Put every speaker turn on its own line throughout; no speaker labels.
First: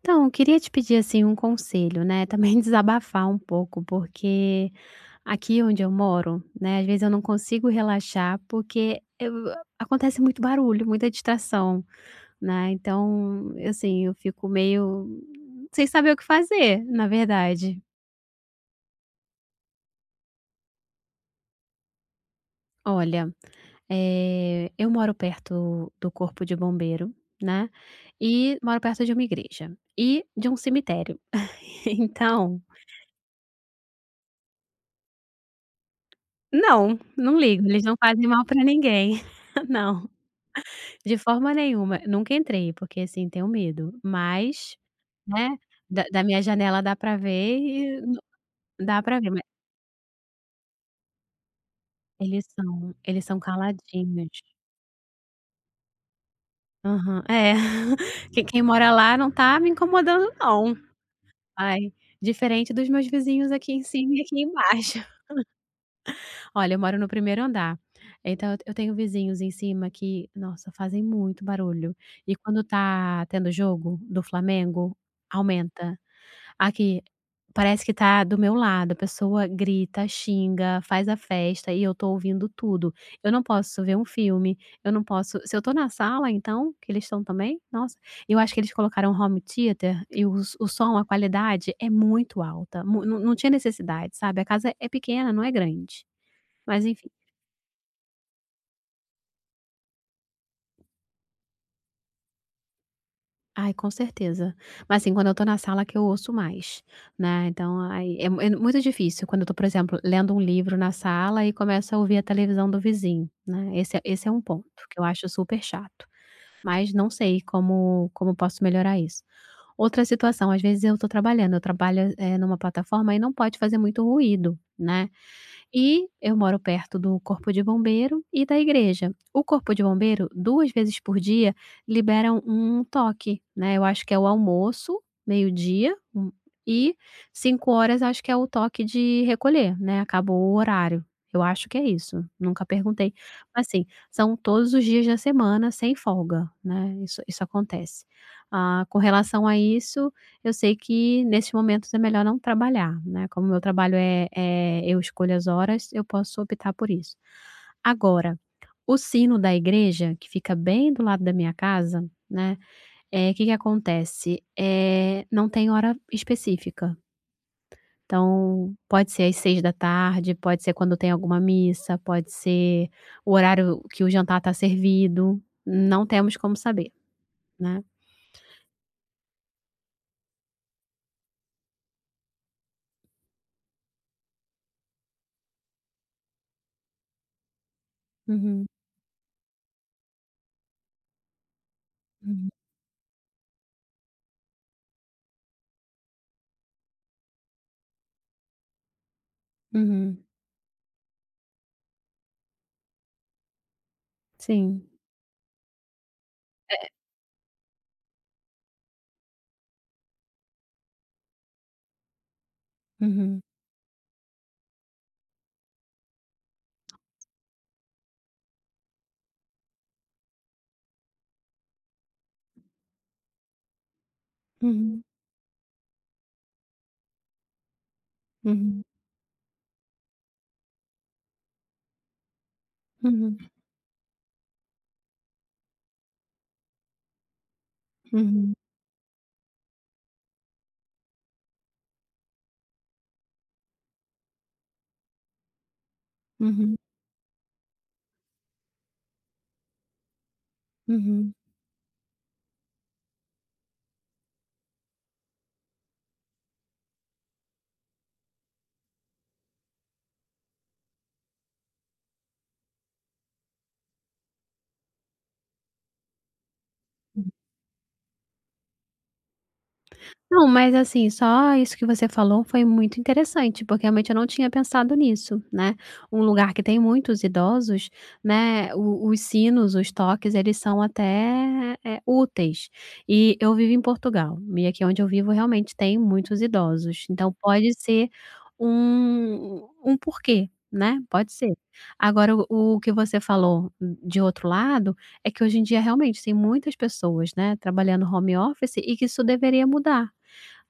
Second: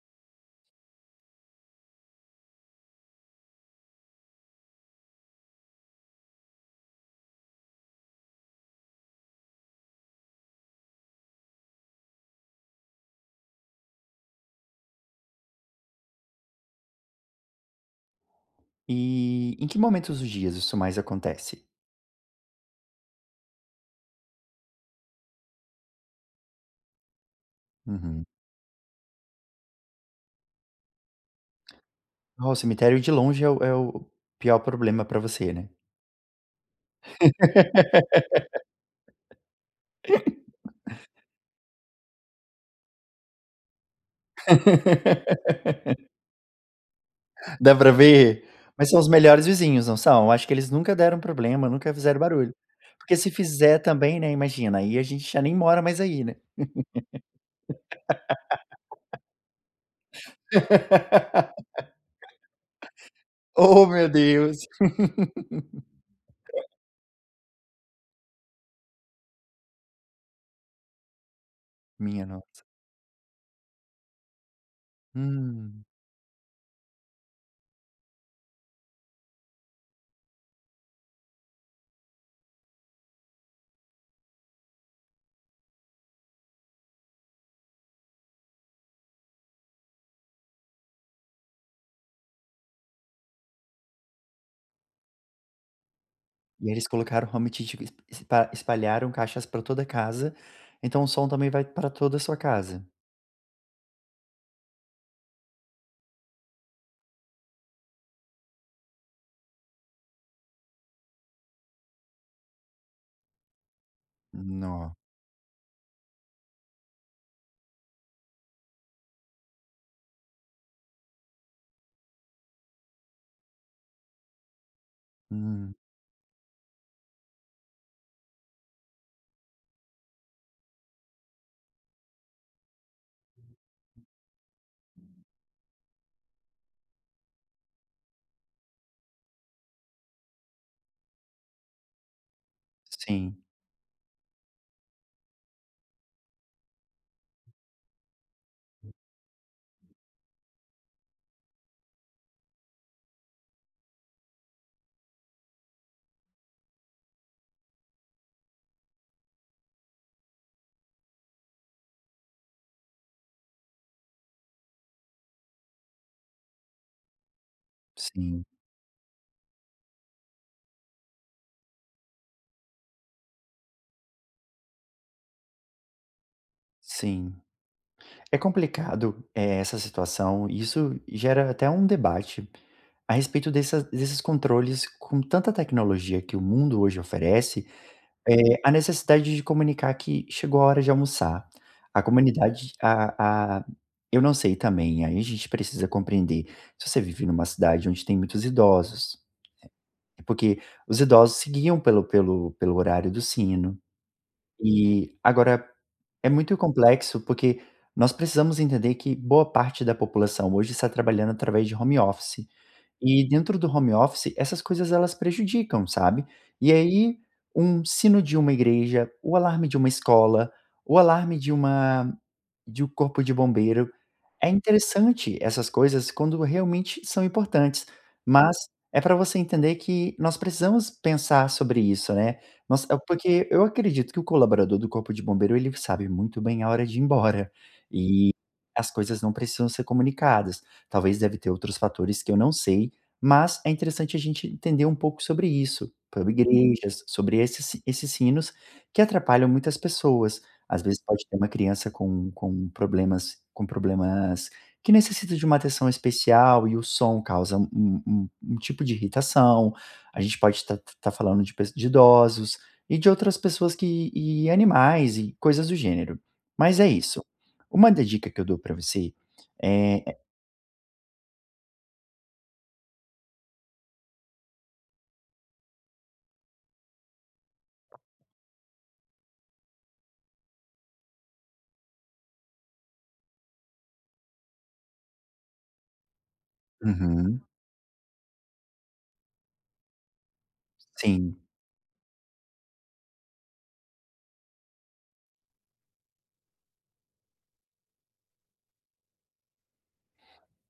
Então, eu queria te pedir, assim, um conselho, né, também desabafar um pouco, porque aqui onde eu moro, né, às vezes eu não consigo relaxar, porque eu acontece muito barulho, muita distração, né, então, assim, eu fico meio sem saber o que fazer, na verdade.
E em que momentos dos dias isso mais acontece?
Olha, eu moro perto do corpo de bombeiro, né,
Uhum.
e moro perto de uma igreja e de um cemitério.
Oh, o
Então
cemitério de longe é o pior problema pra você, né.
Não, não ligo, eles não fazem mal pra ninguém. Não, de forma nenhuma. Nunca entrei, porque, assim, tenho medo, mas, né, da minha janela dá pra ver
Dá pra
e no
ver? Mas são
dá
os
pra ver, mas
melhores vizinhos, não são? Acho que eles nunca deram problema, nunca fizeram
eles
barulho.
são
Porque
eles
se
são
fizer também, né,
caladinhos.
imagina, aí a gente já nem mora mais aí, né.
Aham, é. Que quem mora lá não tá me incomodando não. Ai, diferente dos meus vizinhos aqui em
Oh, meu
cima e aqui
Deus!
embaixo. Olha, eu moro no primeiro andar, então eu tenho vizinhos em cima que, nossa, fazem muito barulho.
Minha
E quando
nossa.
tá tendo jogo do Flamengo,
Hum.
aumenta. Aqui, parece que tá do meu lado, a pessoa grita, xinga, faz a festa e eu tô ouvindo tudo. Eu não posso ver um filme, eu não posso se eu tô na sala então, que eles estão também, nossa, eu acho que eles colocaram um home theater e o som, a qualidade é muito alta, mu não tinha necessidade, sabe, a casa é pequena, não é grande.
E aí
Mas
eles
enfim.
colocaram realmente tipo espalharam caixas pra toda a casa, então o som também vai pra toda a sua casa.
Ai, com certeza. Mas, assim, quando eu tô na sala que eu ouço mais, né, então aí é mu é muito difícil quando eu tô, por exemplo, lendo um livro na sala e começo a ouvir a televisão do vizinho, né, esse é um ponto
Não.
que eu acho super chato, mas não sei como posso melhorar isso. Outra situação, às vezes eu tô trabalhando, eu trabalho, numa plataforma e não pode fazer muito ruído, né.
Hum.
E eu moro perto do corpo de bombeiro e da igreja. O corpo de bombeiro, 2 vezes por dia, liberam um toque, né, eu acho que é o almoço, meio-dia, e 5 horas acho que é o toque de recolher, né, acabou o horário. Eu acho que é isso, nunca perguntei.
Sim,
Mas assim, são todos os dias da semana sem folga, né, isso acontece. Ah, com relação a isso, eu sei que nesses momentos é melhor não trabalhar, né, como meu trabalho é, eu escolho as horas, eu posso optar por isso. Agora, o sino da igreja, que fica bem do lado da minha casa, né, que acontece? É não tem hora específica,
sim,
então pode ser às 6 da tarde, pode ser quando tem alguma missa, pode ser o horário que o jantar está servido, não temos como saber,
sim.
né.
É complicado, essa situação, e isso gera até um debate a respeito dessas desses controles com tanta tecnologia que o mundo hoje oferece,
Uhum,
a necessidade de comunicar que chegou a hora de almoçar. A
uhum,
comunidade a eu não sei também, aí a gente precisa compreender se você vive numa cidade onde tem muitos idosos,
uhum,
porque os idosos seguiam pelo horário do sino,
sim,
e agora é muito complexo, porque nós precisamos entender que boa parte da população hoje está trabalhando através de home office. E
uhum,
dentro do home office, essas coisas elas prejudicam, sabe. E aí, um sino de uma igreja, o alarme de uma escola, o alarme de uma de um corpo de bombeiro é
uhum.
interessante essas coisas quando realmente são importantes, mas
Uhum,
é para você entender que nós precisamos pensar sobre isso, né. Nós é
uhum,
porque eu acredito que o colaborador do corpo de bombeiro, ele sabe muito bem a hora de ir embora, e
uhum,
as coisas não precisam ser comunicadas. Talvez deve ter outros fatores que eu não sei, mas é interessante a gente entender um pouco sobre isso, sobre
uhum,
igrejas, sobre esses sinos que atrapalham muitas pessoas. Às
uhum,
vezes pode
uhum.
ter uma criança com problemas que necessita de uma atenção especial e o som causa um um tipo de irritação, a gente pode estar falando de pes de idosos e de outras pessoas que e animais e coisas do gênero. Mas é isso. Uma da dica que eu dou para você é
Não, mas assim, só isso que você falou foi muito interessante, porque realmente eu não tinha pensado nisso, né. Um lugar que tem muitos idosos, né, o os sinos, os toques, eles são até, úteis. E eu vivo em Portugal, e aqui onde eu vivo realmente tem muitos idosos, então
uhum,
pode ser um porquê, né, pode
sim.
ser. Agora o que você falou de outro lado, é que hoje em dia realmente tem muitas pessoas, né, trabalhando home office e que isso deveria mudar,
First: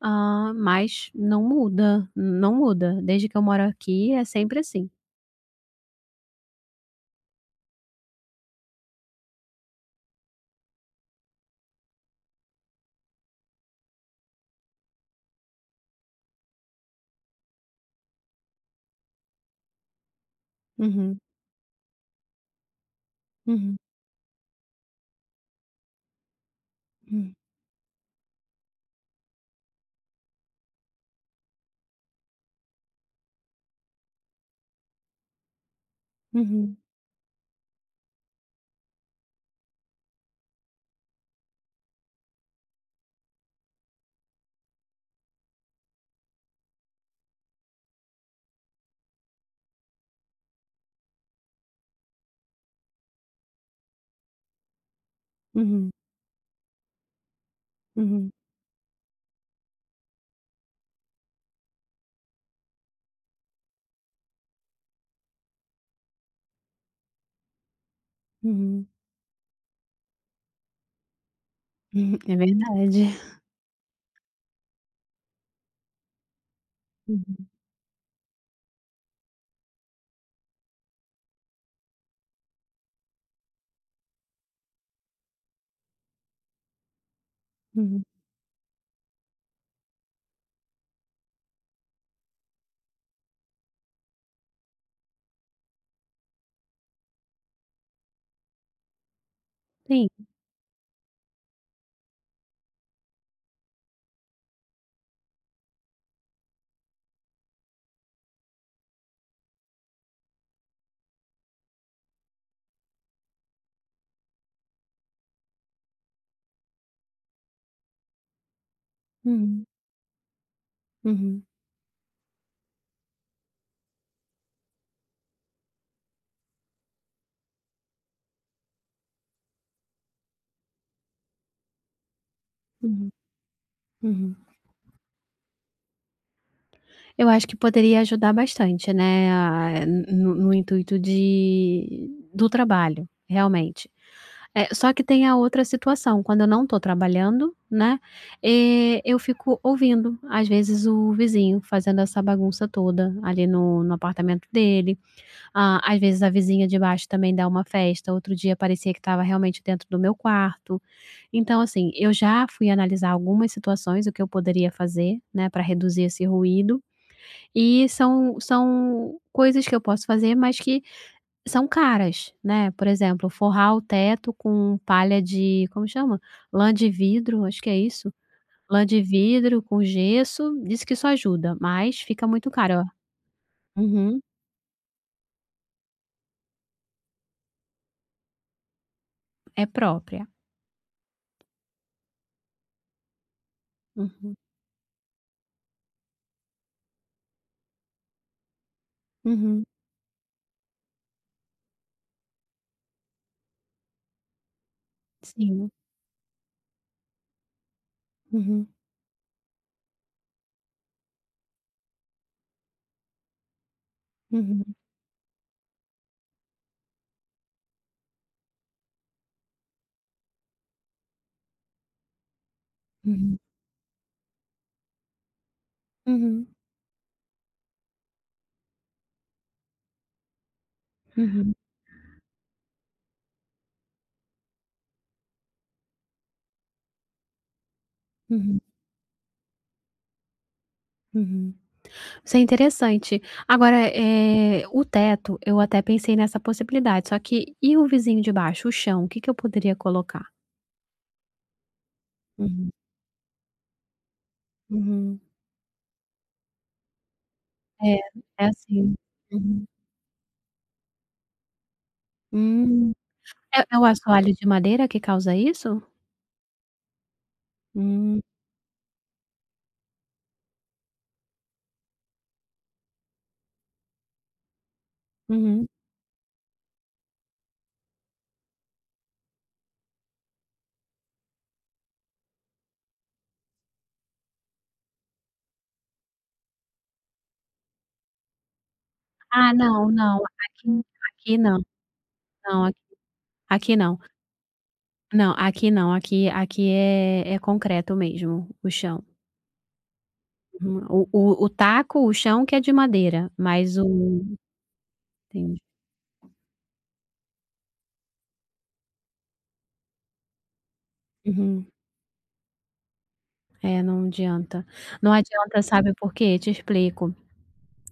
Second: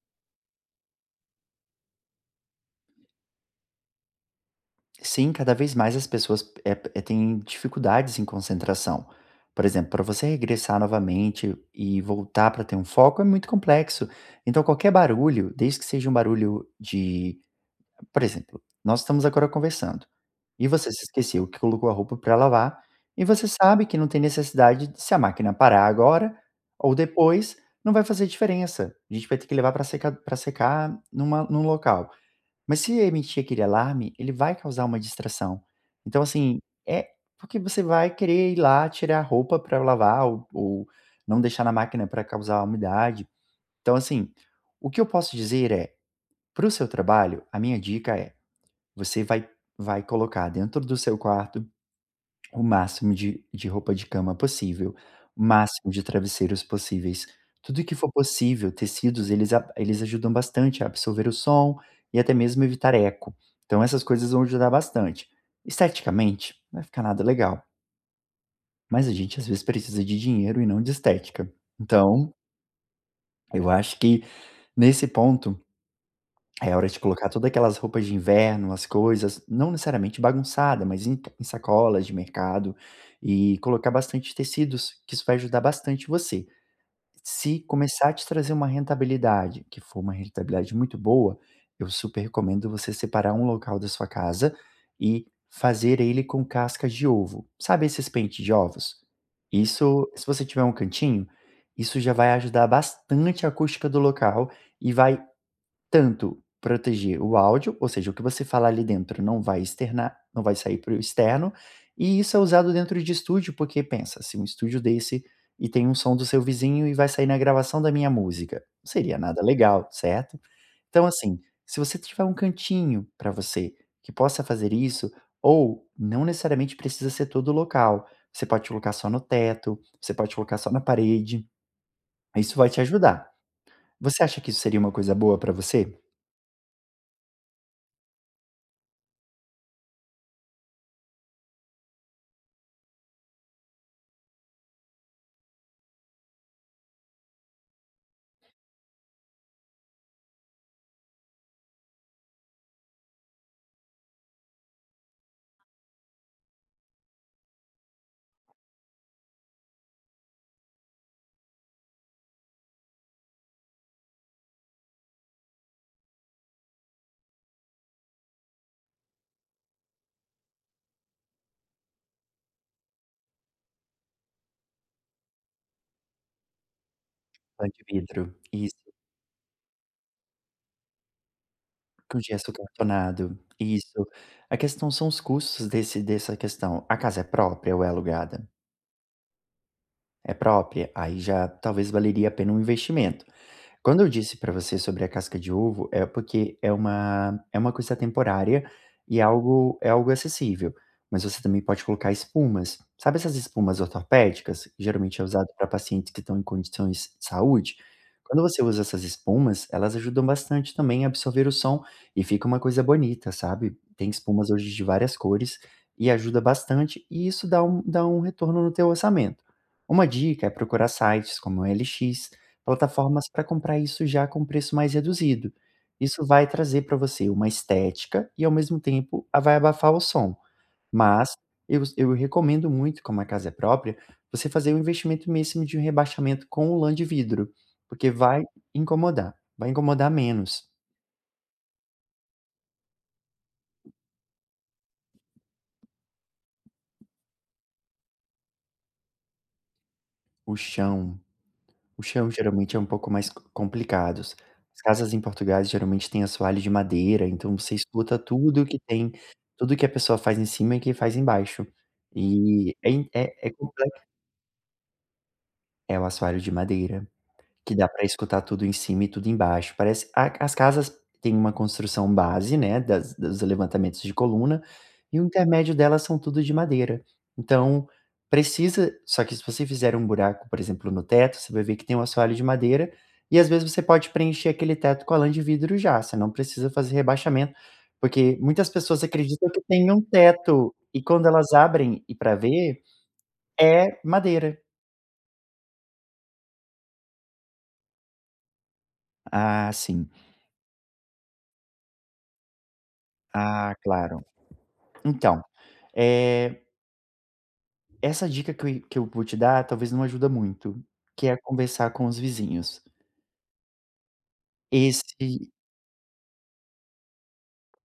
ah, mas não muda, não muda. Desde que eu moro aqui é sempre assim.
Sim, cada vez mais as pessoas têm dificuldades em concentração. Por exemplo, para você regressar novamente e voltar para ter um foco é muito complexo. Então, qualquer barulho, desde que seja um barulho de. Por exemplo, nós estamos agora conversando e você se
Uhum,
esqueceu que colocou a roupa para lavar e você
uhum,
sabe que não tem necessidade de, se a máquina parar agora ou
hum,
depois, não vai fazer diferença. A gente vai ter que levar para secar numa, num local. Mas se emitir aquele alarme, ele vai causar uma distração. Então, assim,
uhum,
é porque você vai querer ir lá tirar a roupa para lavar ou não deixar na máquina para causar umidade. Então, assim, o que eu posso dizer é, para o seu trabalho, a minha dica é: você vai colocar dentro do seu quarto o máximo de roupa de cama possível, o
uhum,
máximo de travesseiros possíveis, tudo que for
uhum,
possível, tecidos eles ajudam bastante a absorver o som e até mesmo evitar eco, então essas coisas vão ajudar bastante. Esteticamente, não vai ficar nada legal,
uhum, uhum.
mas a gente às vezes precisa de dinheiro e não de estética. Então,
É verdade.
eu acho que nesse ponto é hora de colocar
Uhum,
todas aquelas roupas de inverno, as coisas, não necessariamente bagunçada, mas em sacolas de mercado e colocar bastante tecidos, que isso vai ajudar bastante você. Se
uhum,
começar a te trazer uma rentabilidade, que for uma rentabilidade muito boa, eu super recomendo você separar um local da sua casa e fazer ele com cascas de ovo. Sabe esses pentes de ovos?
Sim.
Isso, se você tiver um cantinho, isso já vai ajudar bastante a acústica do local e vai tanto proteger o áudio, ou seja, o que você falar ali dentro não vai externar, não vai sair para o externo, e isso é usado dentro de estúdio, porque pensa, se um estúdio desse e tem um som do seu vizinho e vai sair na gravação da minha música, não seria nada
Uhum,
legal, certo? Então, assim,
uhum,
se você tiver um cantinho para você que possa fazer isso, ou não necessariamente precisa ser todo local, você pode colocar só no teto, você pode colocar só na parede, isso vai te
uhum,
ajudar. Você
uhum.
acha que isso seria uma coisa boa para você?
Eu acho que poderia ajudar bastante, né, a no intuito de do trabalho, realmente. Só que tem a outra situação, quando eu não estou trabalhando, né, eu fico ouvindo, às vezes, o vizinho fazendo essa bagunça toda ali no apartamento dele, ah, às vezes a vizinha de baixo também dá uma festa, outro dia parecia que estava realmente dentro do meu quarto. Então, assim, eu já fui analisar algumas situações, o que eu poderia fazer, né, para reduzir esse ruído, e são coisas que eu posso fazer, mas que são caras, né, por exemplo, forrar o teto com palha de como chama? Lã de vidro, acho que
Pan
é
de
isso.
vidro,
Lã
isso,
de vidro com gesso, diz que isso ajuda, mas
com
fica muito
gesso
caro. Ó.
cartonado, isso.
Uhum.
A questão são os custos desse dessa questão. A casa é própria ou é alugada?
É própria.
É própria? Aí já talvez valeria a pena um investimento. Quando eu
Uhum.
disse para você sobre a casca de ovo, é porque é uma coisa temporária e
Uhum.
é algo acessível, mas você também pode colocar espumas. Sabe essas espumas ortopédicas? Geralmente é usado pra
Sim.
pacientes que estão em condições de saúde. Quando você
Uhum.
usa essas espumas, elas ajudam bastante também a absorver o som e fica uma coisa bonita, sabe? Tem espumas
Uhum.
hoje de várias cores e ajuda bastante, e isso dá um retorno no teu orçamento. Uma dica é procurar sites como o OLX. Plataformas
Uhum.
para comprar isso já com preço mais reduzido. Isso
Uhum.
vai trazer para você uma estética e, ao mesmo tempo, a vai abafar o som. Mas
Uhum.
eu recomendo muito, como a casa é própria, você fazer um investimento mesmo de um rebaixamento com o lã de vidro, porque
Uhum.
vai incomodar menos
Uhum. Isso é interessante. Agora, o teto, eu até pensei nessa possibilidade, só que e o vizinho de baixo, o chão, o que que eu poderia colocar?
o chão. O chão
Uhum,
geralmente é um pouco mais complicados. As casas em
uhum.
Portugal geralmente têm assoalho de madeira, então você
É,
escuta
é assim. Uhum.
tudo que a pessoa faz em cima e que faz embaixo. E é
Hum.
in é é
É o
comple
assoalho de madeira que causa isso?
é o assoalho de madeira. Que dá para
Hum,
escutar tudo em cima e tudo embaixo. Parece a as casas têm uma construção base, né, das dos levantamentos de coluna, e o
uhum.
intermédio delas são tudo de madeira. Então, precisa só que se você fizer um buraco, por exemplo, no teto, você vai ver que tem um assoalho de madeira, e às vezes você pode preencher aquele teto com a lã de vidro já, você não precisa fazer rebaixamento, porque muitas pessoas acreditam
Ah,
que
não,
tem um
não,
teto,
aqui
e quando
aqui
elas
não,
abrem e para
não, aqui
ver,
aqui não.
é madeira.
Não, aqui não, aqui é concreto mesmo, o chão.
Ah, sim.
Uhum. O taco, o chão que é de madeira,
Ah,
mas o
claro. Então
entendi.
Eh, essa dica que eu vou te dar talvez não ajuda muito, que é
Uhum.
conversar com os vizinhos.
É, não adianta. Não
Esse
adianta, sabe por quê? Te explico.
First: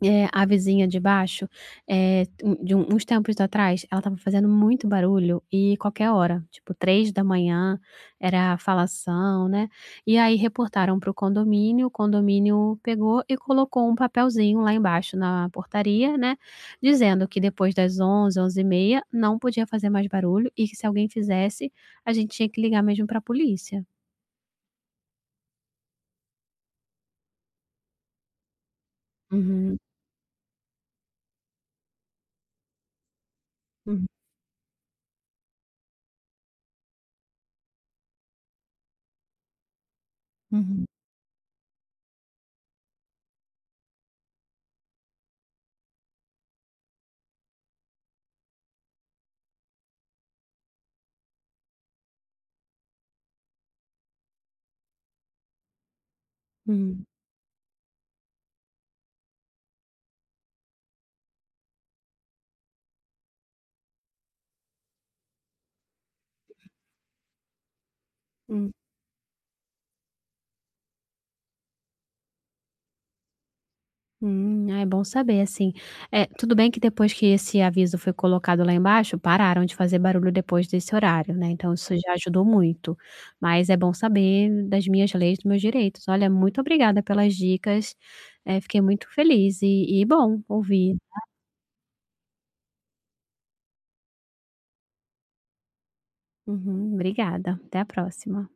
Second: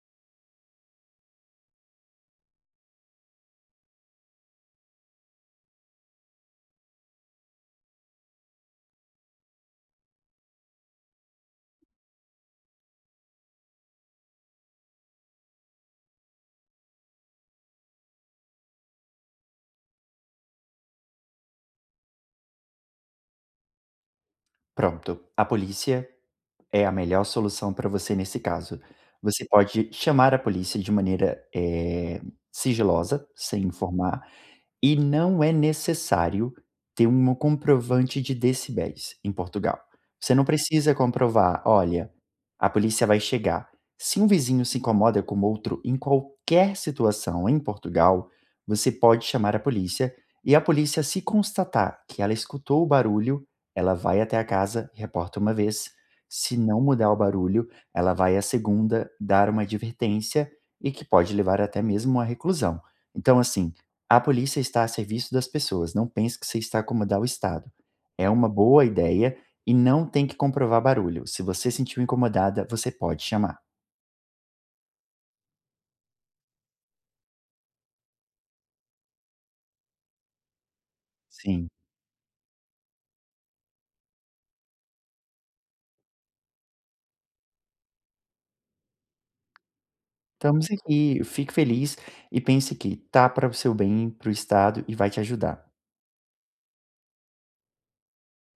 A vizinha de baixo, uns tempos atrás, ela estava fazendo muito barulho e qualquer hora, tipo 3 da manhã, era falação, né. E aí reportaram para o condomínio pegou e colocou um papelzinho lá embaixo na portaria, né, dizendo que depois das 11, 11:30, não podia fazer mais barulho e que se alguém fizesse, a gente tinha que ligar mesmo para a polícia.
pronto, a polícia é a melhor solução para você nesse caso. Você
Uhum,
pode chamar a polícia de maneira, eh, sigilosa, sem
uhum,
informar. E não é necessário ter um comprovante de decibéis em Portugal. Você não
uhum.
precisa comprovar: "Olha, a polícia vai chegar". Se um vizinho se incomoda com outro em qualquer situação em Portugal, você pode chamar a polícia e a polícia, se constatar que ela escutou o barulho, ela vai até a casa, reporta uma vez. Se não
Hum,
mudar o barulho, ela vai à segunda, dar uma advertência e que pode levar até mesmo à reclusão. Então assim, a polícia está a serviço das pessoas, não pense que você está a acomodar o Estado. É uma
uhum.
boa ideia e não tem que comprovar barulho. Se você se sentiu incomodada, você pode chamar.
Ah, é bom saber, assim. É tudo bem que depois que esse aviso foi colocado lá embaixo, pararam de fazer barulho depois desse horário, né,
Sim.
então isso já ajudou muito. Mas é bom saber das minhas leis, dos meus direitos. Olha, muito obrigada pelas dicas, fiquei muito feliz e bom
Estamos
ouvir.
aqui, fique feliz e pense que tá para o seu bem, para o Estado e vai te ajudar.
Uhum, obrigada, até a próxima.